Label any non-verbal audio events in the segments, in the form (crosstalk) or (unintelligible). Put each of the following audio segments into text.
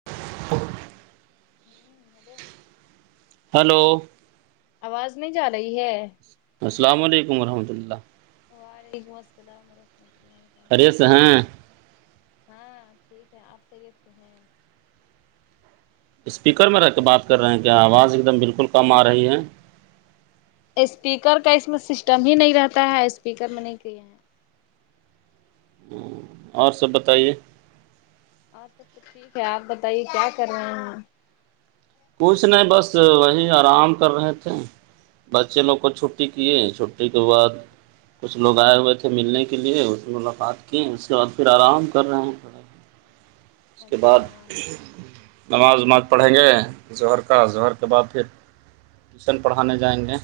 (unintelligible) ہوں hello (unintelligible) hello آواز نہیں جا رہی ہے السلام علیکم رحمتۃ اللہ وعلیکم السلام ورحمۃ اللہہ اریےس ہاں (unintelligible) ہاں ٹھیک ہے آپ تو یہ ہیں (unintelligible) اسپیکر میں رہ کے بات کر رہے ہیں کیا آواز ایک دم بالکل کم آ رہی ہے اسپیکر کا اس میں سسٹم ہی نہیں رہتا ہے اسپیکر میں نہیں کہے ہیں ہ اور سب بتائیے آپ سب تو ٹھیک ہے آپ بتائیے کیا کر رہے ہیں کچھ نہیں بس وہی آرام کر رہے تھے بچے لوگ کو چھٹی کیے ہیں چھٹی کے بعد کچھ لوگ آئے ہوئے تھے ملنے کے لیے اس سے ملاقات کیے اس کے بعد پھر آرام کر رہے ہیںڑ (inaudible) اس کے بعد اچھا نماز وماز پڑھیں گے ظہر کا ظہر کے بعد پھر ٹیوشن پڑھانے جائیں گے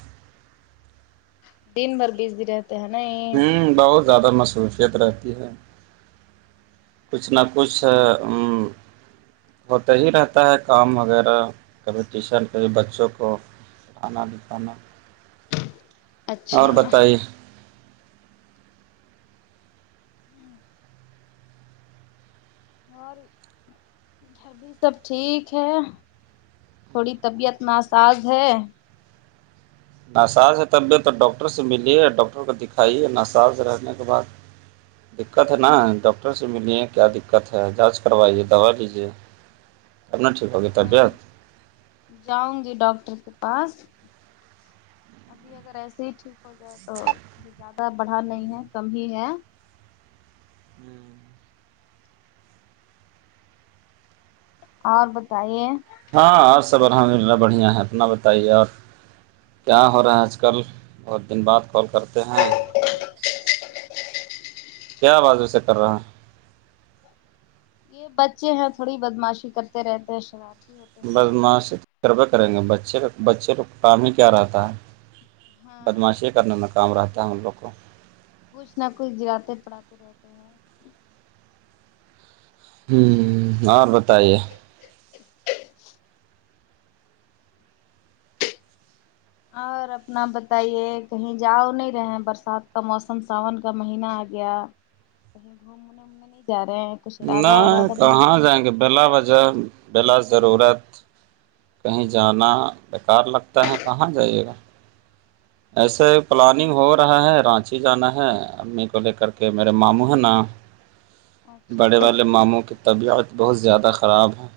دینن بھر بیس د رہ (unintelligible) ہے نہیں ہوں بہت زیادہ مصروفیت رہتی ہے کچھ نہ کچھ ہوتا ہی رہتا ہے کام وغیرہ کبھی ٹیشن کبھی بچوں کو آنال کاان اچھا بتائیے اور ابھی سب ٹھیک ہے تھوڑی طبیعت ناساز ہے نساز ہے طبیعت ڈاکٹر سے ملی ہے ڈاکٹر کو دکھائی ہے نساز رہنے کے بعد دقت ہے نا ڈاکٹر سے ملیے کیا دقت ہے جانچ کروائیے دوا لیجیے (inaudible) آپنا ٹھیک ہو ت بیت ہوں جاؤں گی ڈاکٹر کے پاس ابھی اگر ایسے ہی ٹھیک ہو جائے تو زیادہ بڑھا نہیں ہے کم ہی ہے ہوں اور بتائیے ہاں آپ سب الحمد للہ بڑھیا ہے اپنا بتائیے اورپ کیا ہو رہا ہے آج کل بہت دن بعد کال کرتے ہیں کیا آواز اسے کر رہا ہے یہ بچے ہیں تھوڑی بدماشی کرتے رہتے ہیں شرارتی ہو بس معاشی تجربے کریں گے بچے کا بچے کو کام ہی کیا رہتا ہے ہاں بدماشی کرنے میں کام رہتا ہے ہم لوگ کو کچھ نہ کچھ گراتے پڑھاتے رہتے ہیں ہ اور بتائیے اور اپنا بتائیے کہیں جاؤ نہیں رہے برسات کا موسم ساون کا مہینہ آ گیا کہیں گھومنے اومنے نہیں جا رہے کچھ ارادہ نہیں ارادہ بنا کہاں جائیں گے بلا وجہ بلا ضرورت کہیں جانا بیکار لگتا ہے کہاں جائیے گا (inaudible) ایسے پلاننگ ہو رہا ہے رانچی جانا ہے امی کو لے کر کے میرے ماموں ہیں نا اچھا بڑے والے ماموں کی طبیعت بہت زیادہ خراب ہے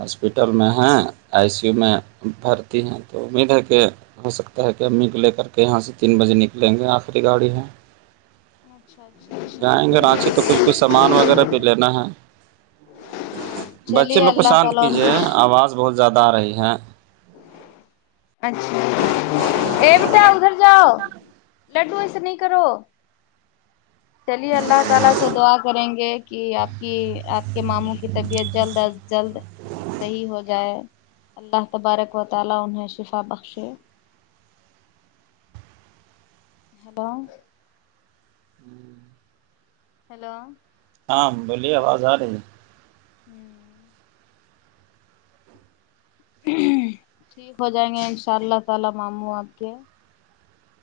ہاسپٹل میں ہیں آئی سی یو میں بھرتی ہیں تو امید ہے کہ ہو سکتا ہے کہ امی کو لے کر کے یہاں سے تین بجے نکلیں گے آخری گاڑی ہے اچھا جائیں گے اچھا رانچی تو کچھ کچھ اچھا سامان وغیرہ پہ لینا ہے بچے چلیے لوگ کو اللہ شانت تعالی ان کیجیے کو آواز بہت زیادہ آ رہی ہے اچھا ا بتا ادھر جاؤ لڈو ایسے نہیں کرو (unintelligible) کے ماموں کی طبیعت جلد از جلد (unintelligible) ہیلو ہیلو ہاں بولیے آواز آ رہی ہے ہوں ٹھیک ہو جائیں گے ان شاء اللہ تعالی معاموں آپ کے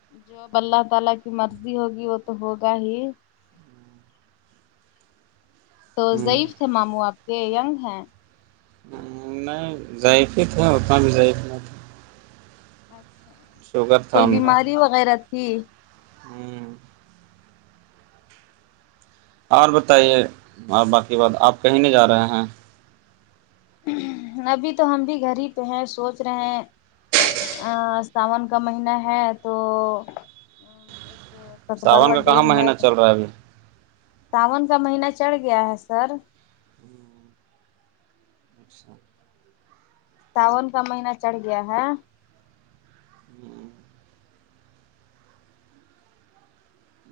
(unintelligible) تو ہے ہ ضعیف تھے ماموں آپ کے ینگ ہیں آ جاہ پے تو اتنا بھی جاہ پے اچھا شوگر تھا کوئی ان کا بیماری وغیرہ تھی ہ اور بتائیے اور باقی بات آپ کہیں نہیں جا رہے ہیں ابھی تو ہم بھی گھر ہی پہ ہیں سوچ رہے ہیں ا ساون کا مہینہ ہے تو ست ساون برو کا کہاں ڈیم ہے مہینہ چل رہا ابھی سون کا مہینہ چڑھ گیا ہے سر اچھا ساون کا مہینہ چڑھ گیا ہے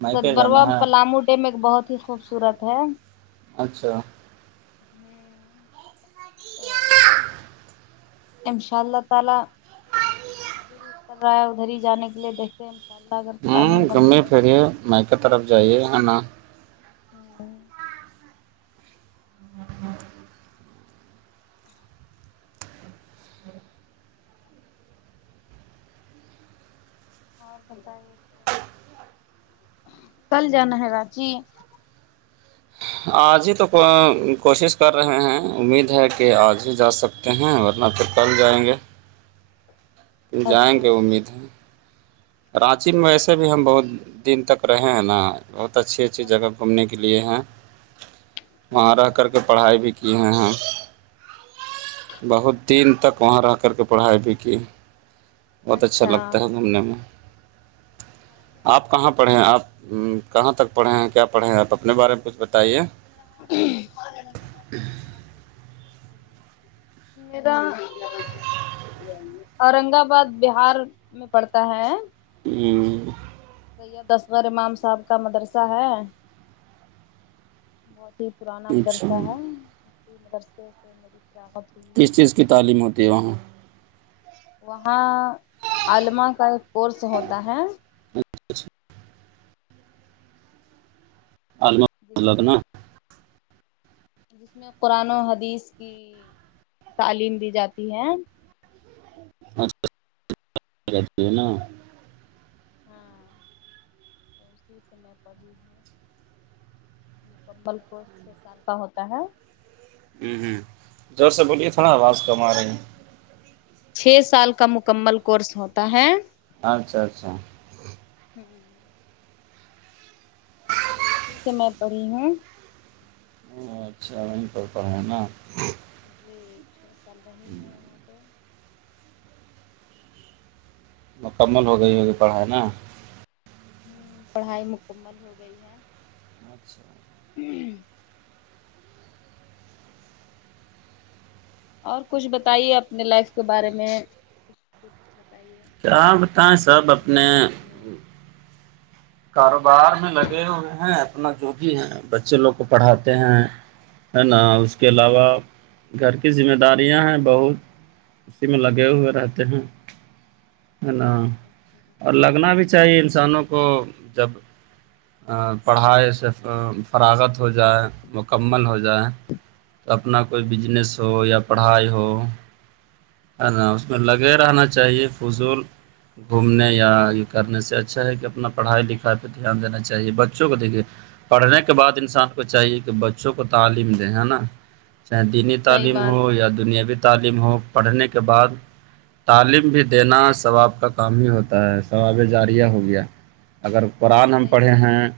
میکے ستبروا جانا ہے پلامو ڈیم ایک بہت ہی خوبصورت ہے اچھا ہوں انشاءاللہ تعالی ادھر ہی جانے کے لیے دیکھتے ہیں اللہ اگر ہوں پلاننگ گھوم بنتی ہے پریے م کی طرف جائیے ہے نا ہوں اور بتائیے کل جانا ہے رانچی آج ہی تو کوشش کر رہے ہیں امید ہے کہ کہ آج ہی جا سکتے ہیں ورنہ تو کل جائیں گے پ جائیں اچھا گے اچھا امید ہے رانچی میں ویسے بھی ہم بہت دن تک رہے ہیں نا بہت اچھی اچھی جگہ گھومنے کی لیے ہیں ہاں وہاں رہ کر ہاں کے پڑھائی بھی کی ہے ہیں بہت دن تک وہاں رہ کر کے پڑھائی بھی کی بہت اچھا لگتا ہے گھومنے میں آپ کہاں پرڑھ ہیں آپ کہاں تک پڑھے ہیں کیا پڑھے ہیں آپ اپنے بارے میں کچھ بتائیے (unintelligible) میرا اورنگ آباد بہار میں پڑتا ہے (unintelligible) ب دسغ امام صاحب کا مدرسہ ہے بہت ہی پرانا اچھا مدرسہ ہے مدرسے سے میری فاغت کس چیز کی تعلیم ہوتی ہے وہاں وہاں علمہ کا ایک کورس ہوتا ہے (unintelligible) الم جس میں جس میں قرآن و حدیث کی تعلیم دی جاتی ہے (unintelligible) ہاں اور اسی سمے پر مکمل کوچ چھ سال کا ہوتا ہے ہوں ہوں ور سے بولیے تھوڑا آواز کم آ رہی ہیں چھ سال کا مکمل کورس ہوتا ہے اچھا اچھا ہمم (unintelligible) اور اچھا وہیں پر پڑ ہے نا جی چھ سال رہی ہے وہاں پہ مکمل ہو گئی ہوگی پڑھائی نا ہمم پڑھائی مکمل ہو گئی ہے اچھا ہمم اور کچھ بتائیے اپنے لائف کے بارے میں کچھ کچھ بتائیے کیااں بتائیں سب اپنی اپنے سوچ اپنی کاروبار میں لگے ہوئے ہیں اپنا جو بھی ہے بچے لوگ کو پڑھاتے ہیں ہے نا اس کے علاوہ گھر کی ذمہ داریاں ہیں بہت اسی میں لگے ہوئے رہتے ہیں نا اچھا اور لگنا بھی چاہیے انسانوں کو جب پڑھائی سے فراغت ہو جائے مکمل ہو جائے اپنا کوئی بجنس ہو یا پڑھائی ہو اس میں لگے رہنا چاہیے فضول گھومنے یا یہ کرنے سے اچھا ہے کہ اپنا پڑھائی لکھائی پہ دھیان دینا چاہیے بچوں کو دیکے پڑھنے کے بعد انسان کو چاہیے کہ بچوں کو تعلیم دیں ہے نا چاہے دینی صحیح تعلیم ہو بات ہے یا دنیاوی تعلیم ہو پڑھنے کے بعد تعلیم بھی دینا ثواب کا کام ہی ہوتا ہے ثواب جاریہ ہو گیا اگر قرآن ہم صحیح پڑھے بات ہیں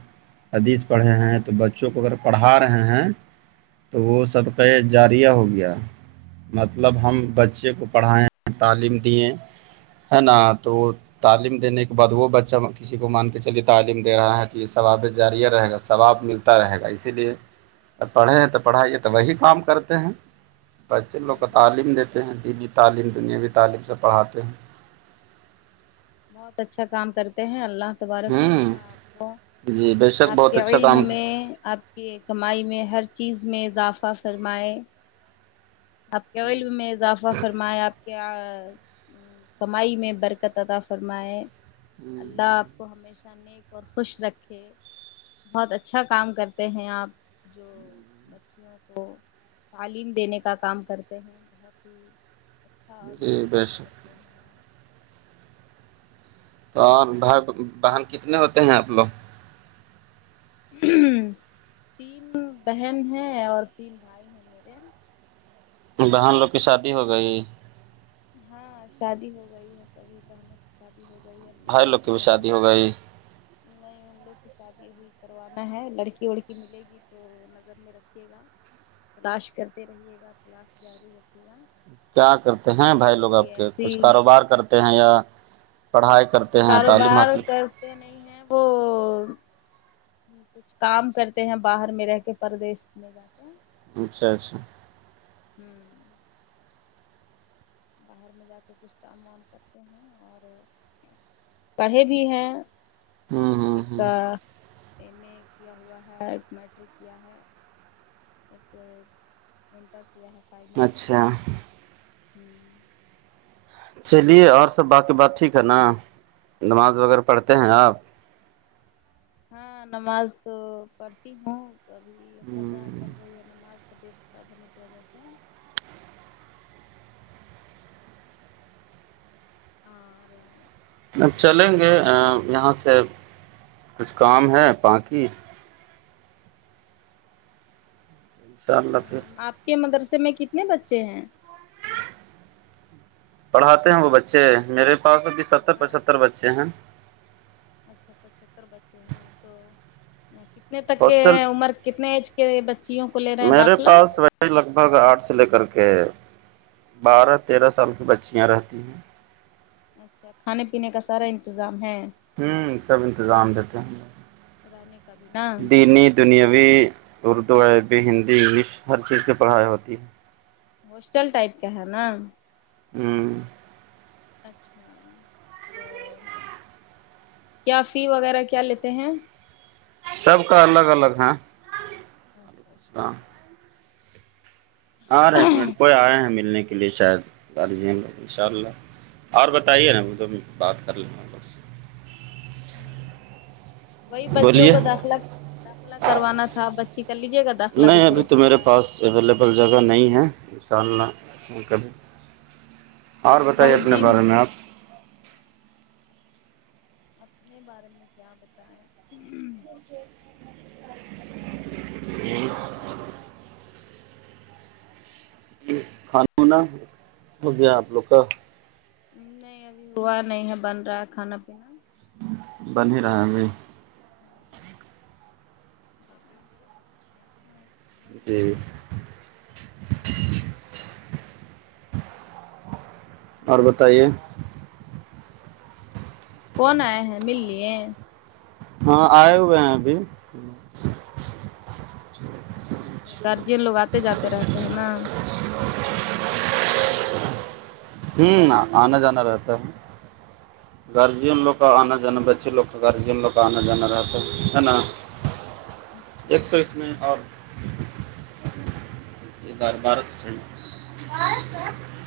حدیث پڑھے ہیں تو بچوں کو اگر پڑھا رہے ہیں وہ صدقے جاریہ ہو گیا مطلب ہم اچھا بچے اچھا بچے کو پڑھائائے تعلیم دیے ہے نا تو تعلیم دینے کے بعد وہ بچہ کسی کو مان کہ چلیے تعلیم دے رہا ہے تو یہ ثوابط جارییہ رہے گا ثواب ملتا رہے گا اسی لیے ا پڑھے ہیں تو پڑھائیے تو وہی کام کرتے ہیں بچے لوگوں ہوں کو تعلیم ہوں دیتے ہیں دینی تعلیم دنیاوی تعلیم سے پڑھاتے ہیں بہت اچھا کام کرتے ہیں اللہ تبارک و ہوں تعالی جی بے شک اپ بہت کے اچھا علم کام کرتے میں کہ کمائی میں ہر چیز میں اضافہ فرمائے آپ کے علم میں اضافہ فرمایا آپ کے کمائی میں برکت ادا فرمائے ہیں اللہ آپ کو ہمیشہ اور خوش رکھے بہت اچھا کام کرتے ہیں آپ جو بچیوں کو تعلیم دینے کا کا کام کرتے ہیں بہت ہی اچھا اور نیک جی بے کام شک کرتے ہیں آپ تو بھائی باہن کتنے ہوتے ہیں آپ لوگ تین بہن ہیں اور تین بھائی ہیں میرے بہن لوگ کی شادی ہو گئی ہاں شادی ہو گئی ہے سبھی بہنوں کی شادی ہو گئی ہے بھائی لوگ کی بھی بچے شادی ہو ہوئے گئی نہیں ان لوگ کی شادی بھی کروانا ہے لڑکی وڑکی ملے گی تو نظر میں رکھیے گا تلاش کرتے رہیے گا تلاش جاری رکے گا کیا کرتے ہیں بھائی لوگ کوئی آپ کے ایسی کچھ کاروبار کرتے ہیں یا پڑھائی کرتے ہیں تعلیم کاروبار حاصل کرتے نہیں ہے وہ کچھ کام کرتے ہیں باہر میں رہ کے پردیس میں جاتے ہیں اچھا اچھا ہمم باہر میں جا کے کچھ کام وام کرتے ہیں اور پڑھے بھی ہیں (unintelligible) ہوں ہوں ایک ہوں ایم ا کیا ہوا ہے میٹرک کیا ہے (unintelligible) ایک انٹر کیا ہے فائنل ج (unintelligible) ہوں چلیے اور سب باقی بات ٹھیک ہے نا نماز وغیرہ پڑھتے ہیں آپ ہاں نماز تو پڑھتی ہوں کبھی ضات چل رہی ہے نماز طبیعت خراب ہونے کی وجہ سے اور اب چلیں گے یہاں سے کچھ کام ہے بااکی (unintelligible) آپ کے مدرسے میں کتنے بچے ہیں پڑھاتے ہیں وہ بچے میرے پاس ابھی ستر ہاں پچہتر بچے ہیں (unintelligible) اچھا پچہتر بچے ہیں تو (unintelligible) کتنے تک کے ہاسٹل عمر کتنے ایج کے بچیوں کو لے رہے ہیں داخلہ بھائی لگ بھگ آرٹ سے لے کر کے بارہ تیرہ سال کی بچیاں رہتی ہیں (unintelligible) اچھا کھانے پینے کا سارا انتظام ہے ہوں سب انتظام دیتے ہیں ہم رہنے کا بھی نا لوگ دینی (unintelligible) دنیاوی اردو عربی ہندی انگلش ہر چیز کی پڑھائی ہوتی ہے ہوسٹل ٹائپ کا ہے نا ہوں اچھا تو کیا فی وغیرہ کیا لیتے ہیں سب کا الگ الگ ہے وعلیکم اچھا السلام اچھا (unintelligible) آ رہے ایک منٹ کوئی آئے ہیں ملنے کے (unintelligible) کے لیے شاید گارجین ان شاء اللہ اور بتائیے نا وہ تو بات کر لینا لگ سے (unintelligible) ہ وہی بچیوں بولیے کو داخلہ داخلہ کروانا تھا بچی کر لیجے گا داخلہ نہیں دوٹھو ابھی تو بچی میرے کا پاس اویلیبل جگہ نہیں ہے ان شاء اللہ کبھی اور بتائیے بہت اپنے دن بارے میں آپ اپنے بارے میں کیا بتائیں (inaudible) کھاناناا ہو گیا آپ لوگ کا (unintelligible) نہیں ابھی ہوا نہیں ہے بن رہا ہے کھانا پینا بن ہی رہا ہے ابھی ہوں (unintelligible) ہوں (unintelligible) جی اور بتائیے کون آئے ہیں مل لیے ہاں آئے ہوئے ہیں ابھی اچھا گارجین لوگ آتے جاتے رہتے ہیں نا (unintelligible) ہوں آنا جانا رہتا ہے گارجین لوگ کا آنا جانا بچے لوگ کا گارجین لو کا آنا جانا رہتا ہے نا اچھا ایک سو اس میں ہاں ہاں اور یہ بر بار س (unintelligible)